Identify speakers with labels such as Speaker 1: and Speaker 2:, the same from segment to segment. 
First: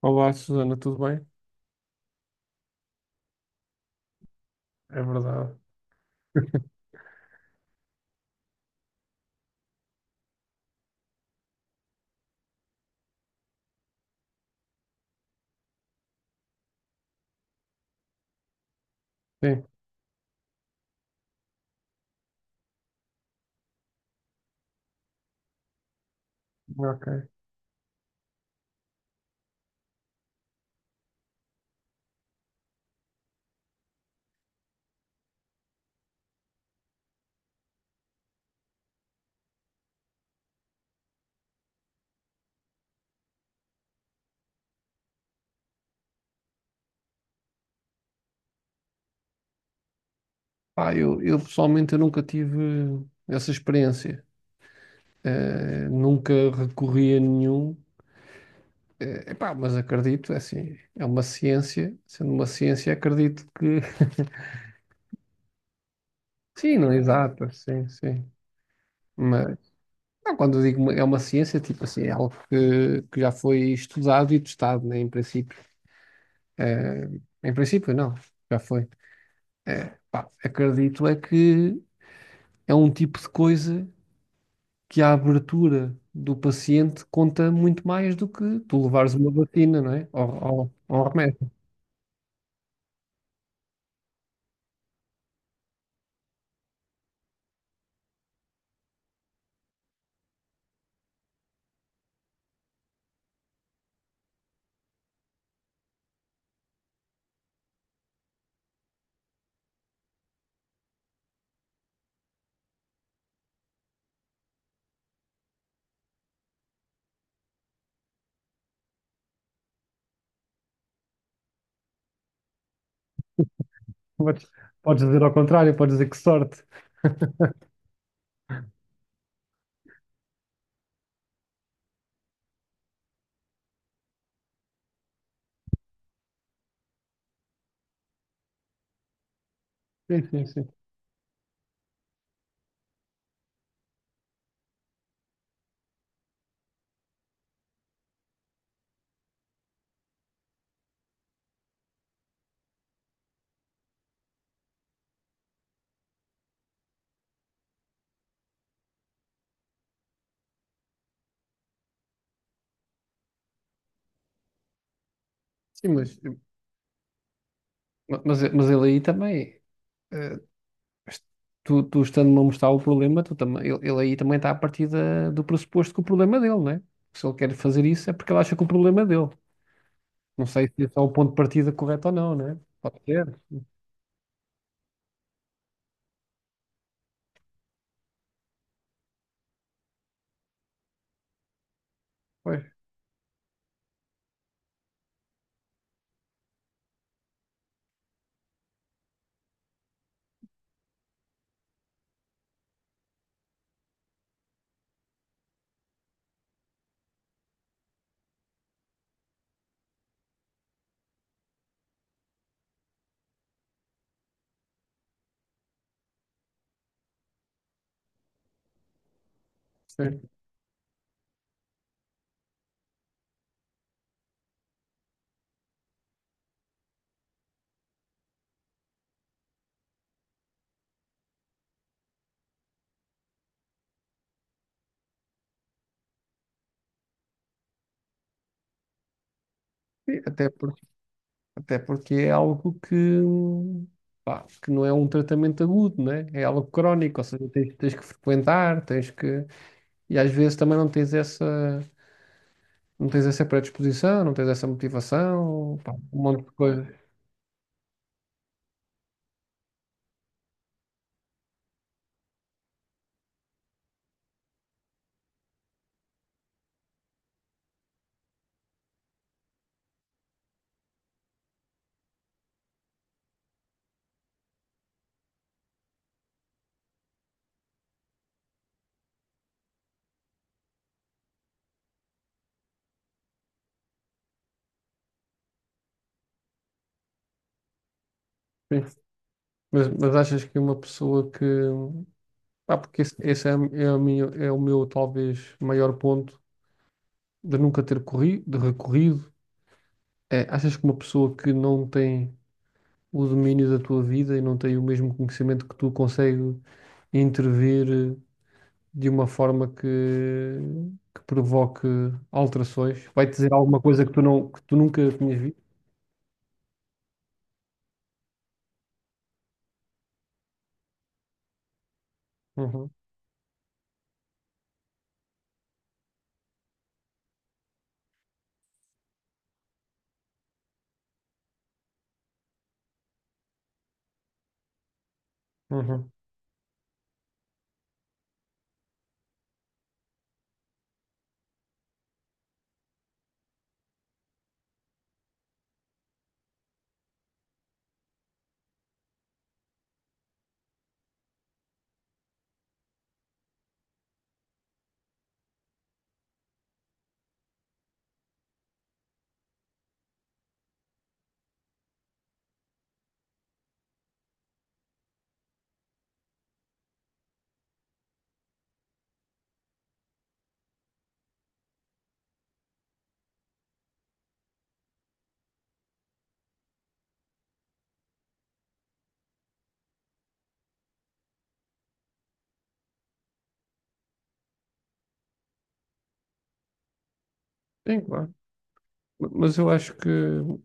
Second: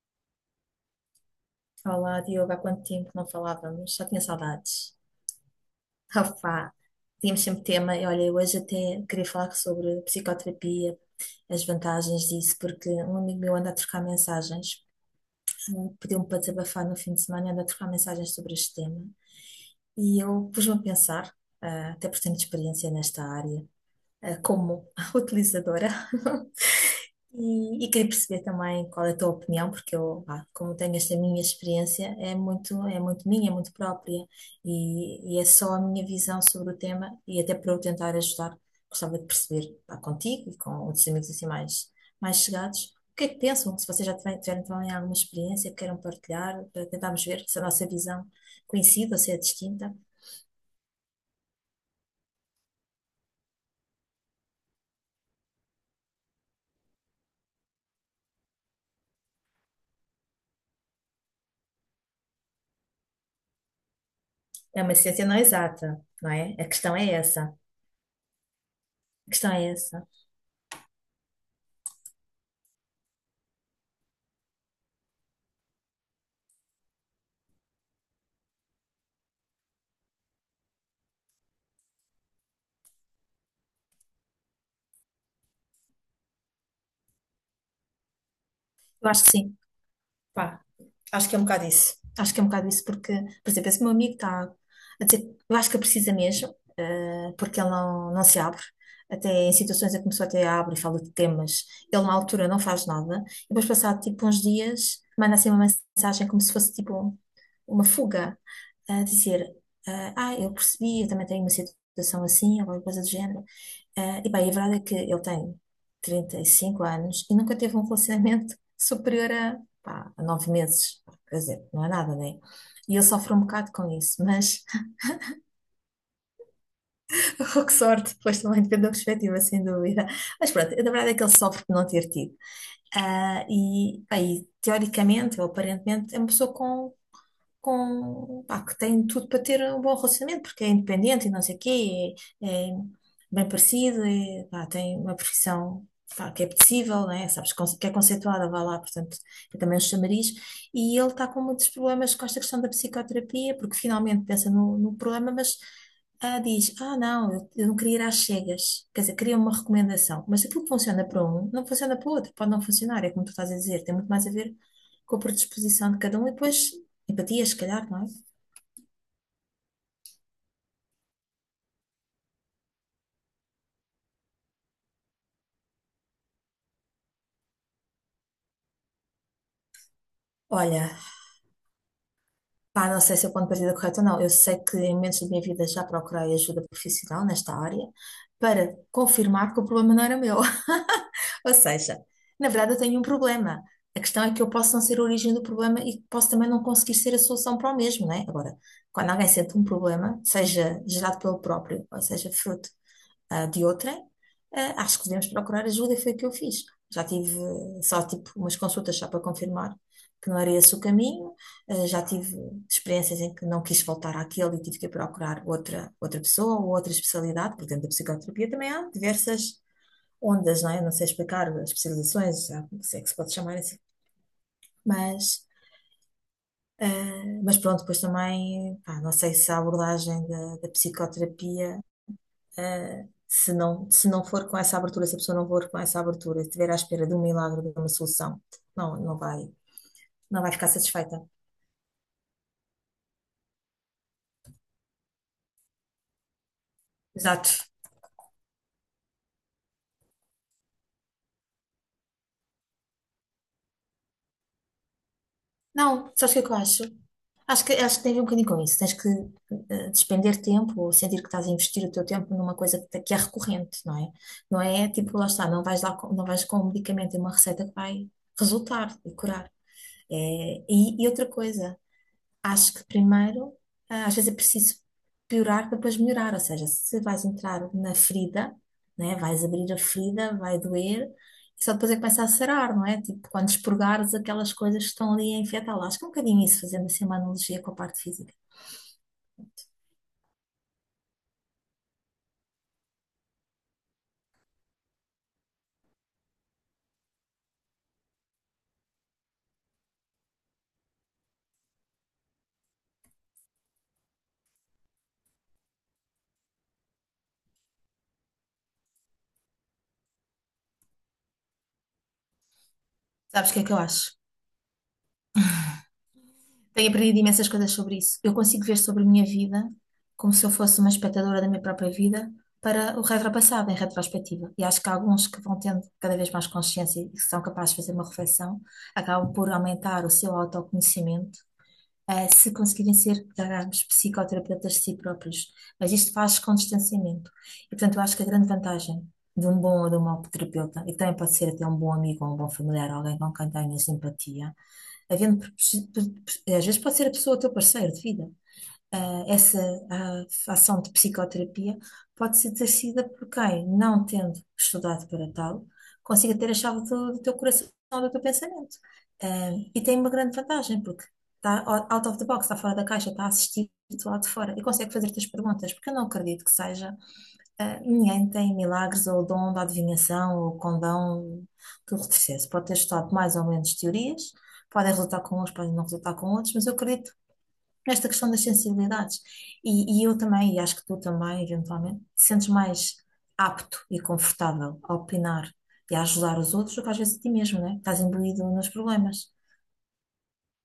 Speaker 1: Olá, Susana, tudo bem?
Speaker 2: Olá, Diogo, há quanto tempo não falávamos? Já tinha saudades.
Speaker 1: É verdade.
Speaker 2: Rafá, tínhamos sempre tema e olha, eu hoje até queria falar sobre psicoterapia, as vantagens disso, porque um amigo meu anda a trocar mensagens, pediu-me para desabafar no fim de semana, anda a trocar mensagens sobre este tema.
Speaker 1: Sim,
Speaker 2: E eu pus-me a pensar, até por tenho experiência nesta área, como utilizadora.
Speaker 1: ok.
Speaker 2: E queria perceber também qual é a tua opinião, porque eu, pá, como tenho esta minha experiência, é muito minha, é muito própria, e é só a minha visão sobre o tema, e até para eu tentar ajudar, gostava de perceber, pá, contigo e com outros amigos assim mais, mais chegados, o que é que pensam, se vocês já tiverem, tiveram também alguma experiência que queiram partilhar, para tentarmos ver se a nossa visão coincide ou se é distinta.
Speaker 1: Eu pessoalmente eu nunca tive essa experiência. Nunca recorri a nenhum. Epá, mas acredito, é assim, é uma ciência. Sendo uma ciência, acredito que.
Speaker 2: É uma ciência não exata, não é? A
Speaker 1: Sim, não
Speaker 2: questão
Speaker 1: é
Speaker 2: é essa,
Speaker 1: exato,
Speaker 2: a
Speaker 1: sim, sim.
Speaker 2: questão
Speaker 1: Mas
Speaker 2: é essa.
Speaker 1: não, quando eu digo é uma ciência, tipo assim, é algo que já foi estudado e testado, né, em princípio. Eh, em princípio, não, já foi. Pá, acredito é que é um tipo de coisa, que a abertura do paciente conta muito mais do que tu
Speaker 2: Eu
Speaker 1: levares
Speaker 2: acho
Speaker 1: uma
Speaker 2: que sim,
Speaker 1: vacina, não é?
Speaker 2: pá.
Speaker 1: Ou um
Speaker 2: Acho que é um
Speaker 1: remédio.
Speaker 2: bocado isso. Acho que é um bocado isso, porque, por exemplo, esse meu amigo está a dizer, eu acho que precisa mesmo, porque ele não, não se abre. Até em situações em que começou até abre e fala de temas. Ele, na altura, não faz nada. E depois, passado tipo uns dias, manda assim uma mensagem como se fosse tipo uma fuga, a dizer: eu percebi, eu também tenho uma situação assim, ou alguma coisa do género. E bem, a verdade é que ele tem 35 anos e nunca teve um relacionamento superior a, pá, a 9 meses. Quer dizer, não é nada, né? E ele sofre um bocado com isso,
Speaker 1: Podes,
Speaker 2: mas
Speaker 1: podes dizer ao contrário, podes dizer que sorte.
Speaker 2: oh, que sorte, pois também depende da perspectiva, sem dúvida. Mas pronto, a verdade é que ele sofre por não ter tido. E bem, teoricamente, ou aparentemente, é uma pessoa com, pá, que tem tudo para ter um bom
Speaker 1: Sim,
Speaker 2: relacionamento,
Speaker 1: sim,
Speaker 2: porque
Speaker 1: sim.
Speaker 2: é independente e não sei o quê, é bem parecido, é, pá, tem uma profissão, pá, que é possível, né? Sabes, que é conceituada, vá lá, portanto, é também um chamariz, e ele está com muitos problemas com esta questão da psicoterapia, porque finalmente pensa no, no problema, mas diz, ah, não, eu não queria ir às cegas, quer dizer, queria uma recomendação, mas aquilo que funciona para um, não funciona para o outro, pode não funcionar, é como tu estás a dizer, tem muito mais a ver com a
Speaker 1: Sim,
Speaker 2: predisposição de cada um e depois empatia, se calhar, não é?
Speaker 1: mas ele aí também, eh, tu, tu estando-me a mostrar o problema, tu também, ele aí também está a partir do pressuposto que o problema é dele, não é? Se ele quer fazer isso é porque ele acha que o problema é dele. Não sei se
Speaker 2: Olha,
Speaker 1: esse é o ponto de partida correto ou não, não é?
Speaker 2: pá,
Speaker 1: Pode
Speaker 2: não sei
Speaker 1: ser,
Speaker 2: se é o ponto de partida correto ou não. Eu sei que em momentos da minha vida já procurei ajuda profissional nesta área para confirmar que o problema não era meu. Ou seja, na
Speaker 1: pois.
Speaker 2: verdade eu tenho um problema. A questão é que eu posso não ser a origem do problema e posso também não conseguir ser a solução para o mesmo, não é? Agora, quando alguém sente um problema, seja gerado pelo próprio, ou seja, fruto de outrem, acho que devemos procurar ajuda, e foi o que eu fiz. Já tive só tipo umas consultas só para confirmar que não era esse o caminho. Ah, já tive experiências em que não quis voltar àquele e tive que procurar outra, outra pessoa ou outra especialidade, porque dentro da psicoterapia também há diversas
Speaker 1: Sim.
Speaker 2: ondas, não é? Não sei explicar as especializações, já não sei que se pode chamar assim, mas... ah, mas pronto, depois também, pá, não sei se a abordagem da, da psicoterapia se não, se não for com essa abertura, se a pessoa não for com essa abertura, se estiver à espera de um milagre, de uma solução, não, não
Speaker 1: Sim,
Speaker 2: não
Speaker 1: até
Speaker 2: vai ficar
Speaker 1: porque
Speaker 2: satisfeita.
Speaker 1: até porque é algo que, pá, que não é um tratamento agudo, né? É algo crónico, ou seja,
Speaker 2: Exato.
Speaker 1: tens, tens que frequentar, tens que. E às vezes também não tens essa, não tens essa predisposição, não tens essa motivação, pá,
Speaker 2: Não,
Speaker 1: um
Speaker 2: sabes o que é
Speaker 1: monte de
Speaker 2: que eu acho?
Speaker 1: coisas.
Speaker 2: Acho que tem a ver um bocadinho com isso. Tens que despender tempo ou sentir que estás a investir o teu tempo numa coisa que, que é recorrente, não é? Não é tipo, lá está, não vais lá, não vais com um medicamento e uma receita que vai resultar e curar. É, e outra coisa. Acho que primeiro, às vezes é preciso piorar para depois melhorar, ou seja, se vais entrar na ferida, né, vais abrir a ferida, vai doer, e só depois é que começa a sarar, não é? Tipo, quando expurgares aquelas coisas que estão ali a infectá-la. Acho que é um bocadinho isso, fazendo assim uma analogia com a parte física.
Speaker 1: Sim. Mas achas que uma pessoa que. Pá, porque esse é, é, a minha, é o meu talvez maior ponto de nunca ter corrido, de recorrido. É, achas que uma pessoa que não tem o domínio da tua vida e não tem o mesmo conhecimento que tu consegue intervir de uma forma que provoque alterações. Vai-te
Speaker 2: Sabes
Speaker 1: dizer
Speaker 2: o que é que eu
Speaker 1: alguma coisa
Speaker 2: acho?
Speaker 1: que tu, não, que tu nunca tinhas visto?
Speaker 2: Tenho aprendido imensas coisas sobre isso. Eu consigo ver sobre a minha vida como se eu fosse uma espectadora da minha própria vida
Speaker 1: Uhum,
Speaker 2: para o retropassado, em retrospectiva. E acho que há alguns que vão tendo cada vez mais consciência e que são capazes de fazer uma reflexão, acabam por aumentar o seu autoconhecimento, se conseguirem ser, digamos, psicoterapeutas de si próprios. Mas
Speaker 1: uhum.
Speaker 2: isto faz com distanciamento. E, portanto, eu acho que a grande vantagem de um bom ou de um mau terapeuta, e que também pode ser até um bom amigo ou um bom familiar, alguém com quem tenhas empatia, havendo, às vezes pode ser a pessoa, o teu parceiro de vida, essa ação de psicoterapia pode ser exercida por quem, não tendo estudado para tal, consiga ter a chave do, do teu coração, do teu pensamento. Ah, e tem uma grande vantagem, porque está out of the box, está fora da caixa, está a assistir-te lá de fora e consegue fazer-te as perguntas, porque eu não acredito que seja. Ninguém tem milagres ou o dom da adivinhação ou o condão do retrocesso. Pode ter estudado mais ou menos teorias, podem resultar com uns, podem não resultar com outros, mas eu acredito esta questão das sensibilidades. E eu também, e acho que tu também, eventualmente, te sentes mais apto e confortável a opinar e a ajudar os outros do que às vezes a ti mesmo, né?
Speaker 1: Sim,
Speaker 2: Estás
Speaker 1: claro.
Speaker 2: imbuído nos problemas.
Speaker 1: Mas eu acho que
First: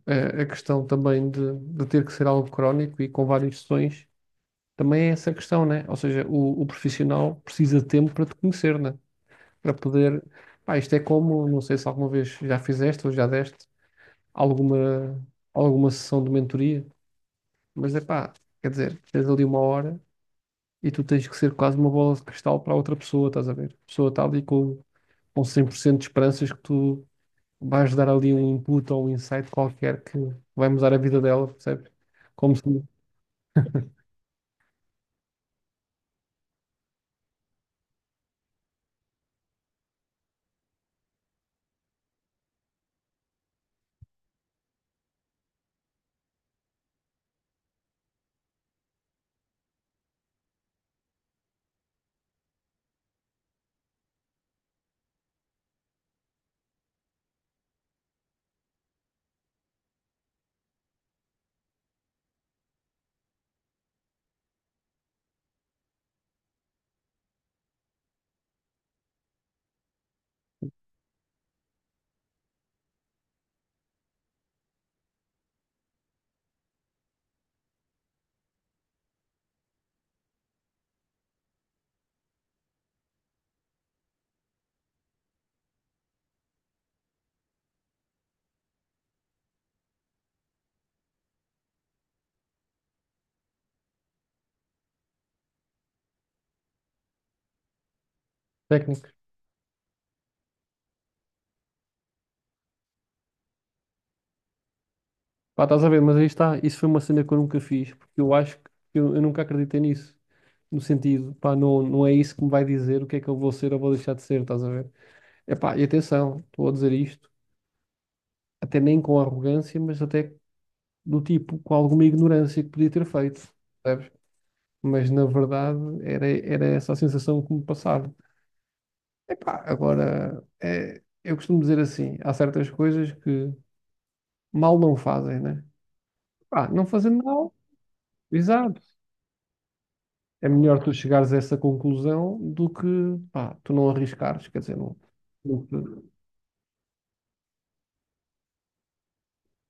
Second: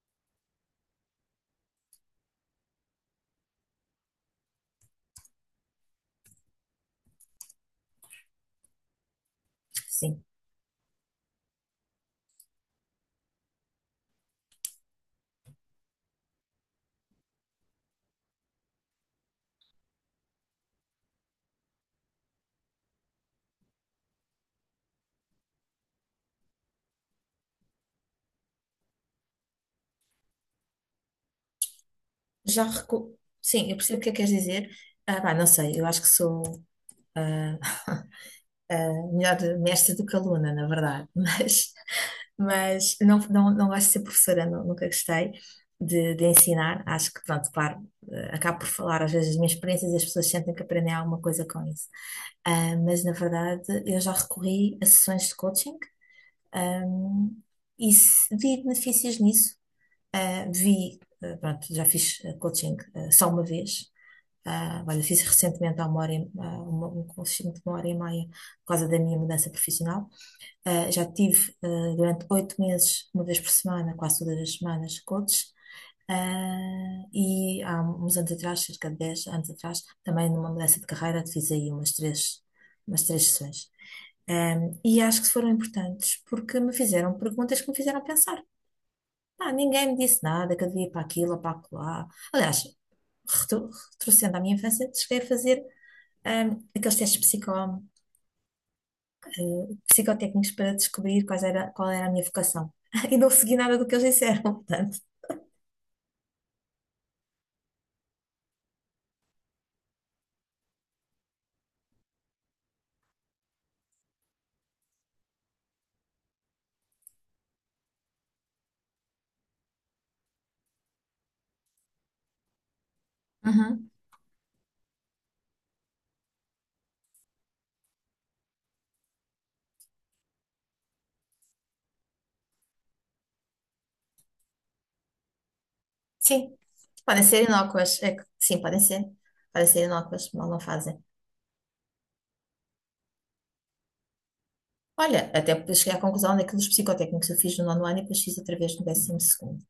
Speaker 1: a questão também de ter que ser algo crónico e com várias sessões também é essa questão, né? Ou seja, o profissional precisa de tempo para te conhecer, né? Para poder.
Speaker 2: Sim.
Speaker 1: Pá, isto é como, não sei se alguma vez já fizeste ou já deste alguma, alguma sessão de mentoria, mas é pá, quer dizer, tens ali uma hora e tu tens que ser quase uma bola de cristal para a outra pessoa, estás a ver? A pessoa está ali com 100% de esperanças que tu vais dar ali um input ou um insight qualquer que vai mudar a vida dela, percebes? Como se
Speaker 2: Já recu... Sim, eu percebo o que é que queres dizer. Ah, pá, não sei, eu acho que sou. ah, melhor mestre do que aluna, na verdade, mas não, não, não gosto de ser professora, nunca gostei de ensinar. Acho que, pronto, claro, acabo por falar às vezes as minhas experiências e as pessoas sentem que aprendem alguma coisa com isso. Ah, mas, na verdade, eu já recorri a sessões de coaching, ahm, e vi benefícios nisso. Ah, vi, pronto, já fiz coaching só uma vez, ah, olha, fiz recentemente há uma hora, um curso de 1 hora e meia por causa da minha mudança profissional. Ah, já tive durante 8 meses, uma vez por semana, quase todas as semanas, coaches. Ah, e há uns anos atrás, cerca de 10 anos atrás, também numa mudança de carreira, fiz aí umas três sessões. Um, e acho que foram importantes porque me fizeram perguntas que me fizeram pensar. Ah, ninguém me disse nada, que eu devia ir para aquilo ou para acolá. Aliás, retro- retrocedendo à minha infância, cheguei a fazer aqueles testes
Speaker 1: técnicos.
Speaker 2: psicotécnicos para descobrir quais era, qual era a minha vocação. E não segui nada do que eles disseram, portanto.
Speaker 1: Pá, estás a ver, mas aí está, isso foi uma cena que eu nunca fiz, porque eu acho que eu nunca acreditei nisso. No sentido, pá, não, não é isso que me vai dizer o que é que eu vou ser ou vou deixar de ser, estás a ver? Epá, e atenção, estou a dizer isto até nem com arrogância, mas até do tipo com alguma ignorância que podia ter feito,
Speaker 2: Uhum.
Speaker 1: percebes? Mas na verdade era, era essa a sensação que me passava. Epá, agora é, eu costumo dizer assim: há certas coisas que mal não fazem, né?
Speaker 2: Sim,
Speaker 1: Pá, não fazendo
Speaker 2: podem ser
Speaker 1: mal,
Speaker 2: inócuas. É que, sim, podem
Speaker 1: exato.
Speaker 2: ser. Podem ser inócuas,
Speaker 1: É
Speaker 2: mal não
Speaker 1: melhor tu
Speaker 2: fazem.
Speaker 1: chegares a essa conclusão do que pá, tu não arriscares, quer dizer, não.
Speaker 2: Olha, até porque cheguei à
Speaker 1: Não.
Speaker 2: conclusão daqueles psicotécnicos que eu fiz no nono ano e depois fiz outra vez no décimo segundo.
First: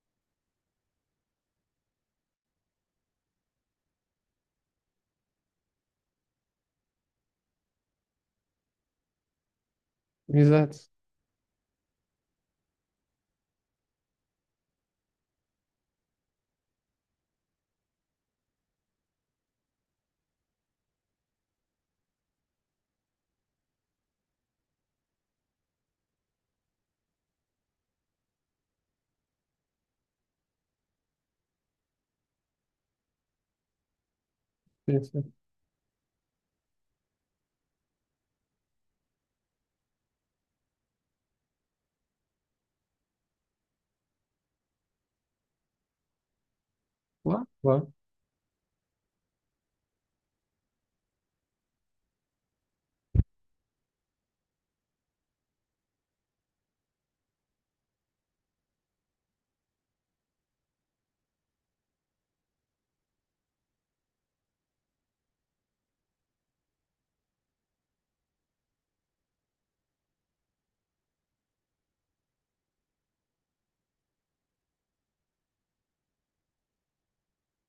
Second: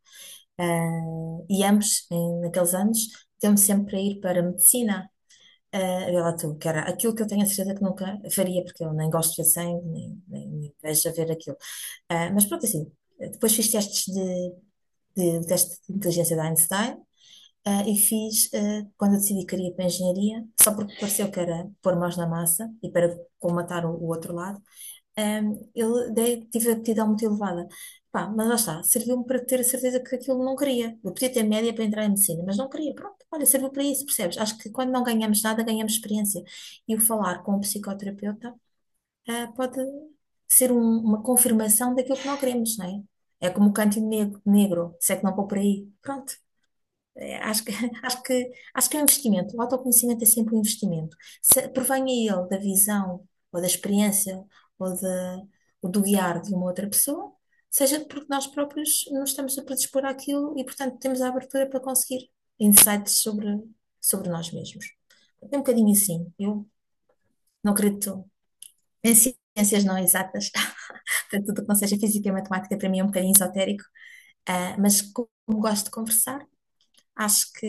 Speaker 2: Ah, e ambos, naqueles anos, deu-me sempre para ir para medicina. Ah, vê lá tu, que era aquilo que eu tenho a certeza que nunca faria, porque eu nem gosto de ver sangue, nem, nem me
Speaker 1: Exato,
Speaker 2: vejo a ver aquilo. Ah, mas pronto, assim, depois fiz testes de um teste de inteligência da Einstein, ah, e fiz, ah, quando eu decidi que queria ir para a engenharia, só porque pareceu que era pôr mãos na massa e para colmatar o outro lado, um, tive a aptidão muito elevada. Pá, mas lá está, serviu-me para ter a certeza que aquilo não queria. Eu podia ter média para entrar em medicina, mas não queria. Pronto, olha, serviu para isso, percebes? Acho que quando não
Speaker 1: sim, sim.
Speaker 2: ganhamos nada, ganhamos experiência. E o falar com um psicoterapeuta, pode ser uma confirmação daquilo que não queremos, não é? É como o canto negro, negro, se é que não vou por aí. Pronto. É,
Speaker 1: Claro,
Speaker 2: acho que,
Speaker 1: claro,
Speaker 2: acho que é um investimento. O autoconhecimento é sempre um investimento. Se provenha ele da visão, ou da experiência, ou, da ou do guiar de uma outra pessoa, seja porque nós próprios nos estamos a predispor àquilo e, portanto, temos a abertura para conseguir insights sobre, sobre nós mesmos. É um bocadinho assim. Eu não acredito em ciências não exatas, portanto, tudo o que não seja física e matemática para mim é um bocadinho esotérico. Ah, mas como gosto de conversar, acho que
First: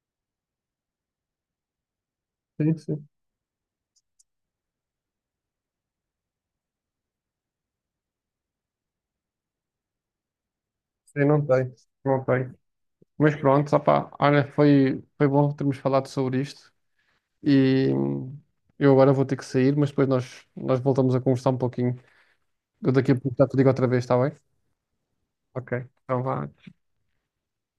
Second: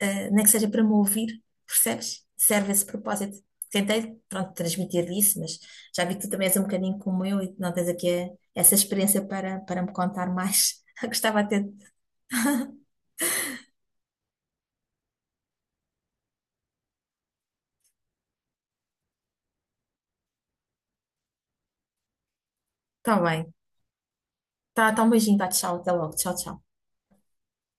Speaker 2: nem que seja para me ouvir, percebes? Serve
Speaker 1: sim,
Speaker 2: esse
Speaker 1: sim.
Speaker 2: propósito. Tentei, pronto, transmitir isso, mas já vi que tu também és um bocadinho como eu e que não tens aqui essa experiência para, para me contar mais.
Speaker 1: Sim,
Speaker 2: Gostava
Speaker 1: não
Speaker 2: até.
Speaker 1: tem, não tem. Mas pronto, opá, olha, foi, foi bom termos falado sobre isto e eu agora vou ter que sair, mas depois nós, nós voltamos a conversar um pouquinho. Eu daqui a
Speaker 2: Está
Speaker 1: pouco já
Speaker 2: bem.
Speaker 1: te digo outra vez, está bem?
Speaker 2: Tá, tá um beijinho, tá,
Speaker 1: Ok,
Speaker 2: tchau, até logo.
Speaker 1: então
Speaker 2: Tchau,
Speaker 1: vá.
Speaker 2: tchau.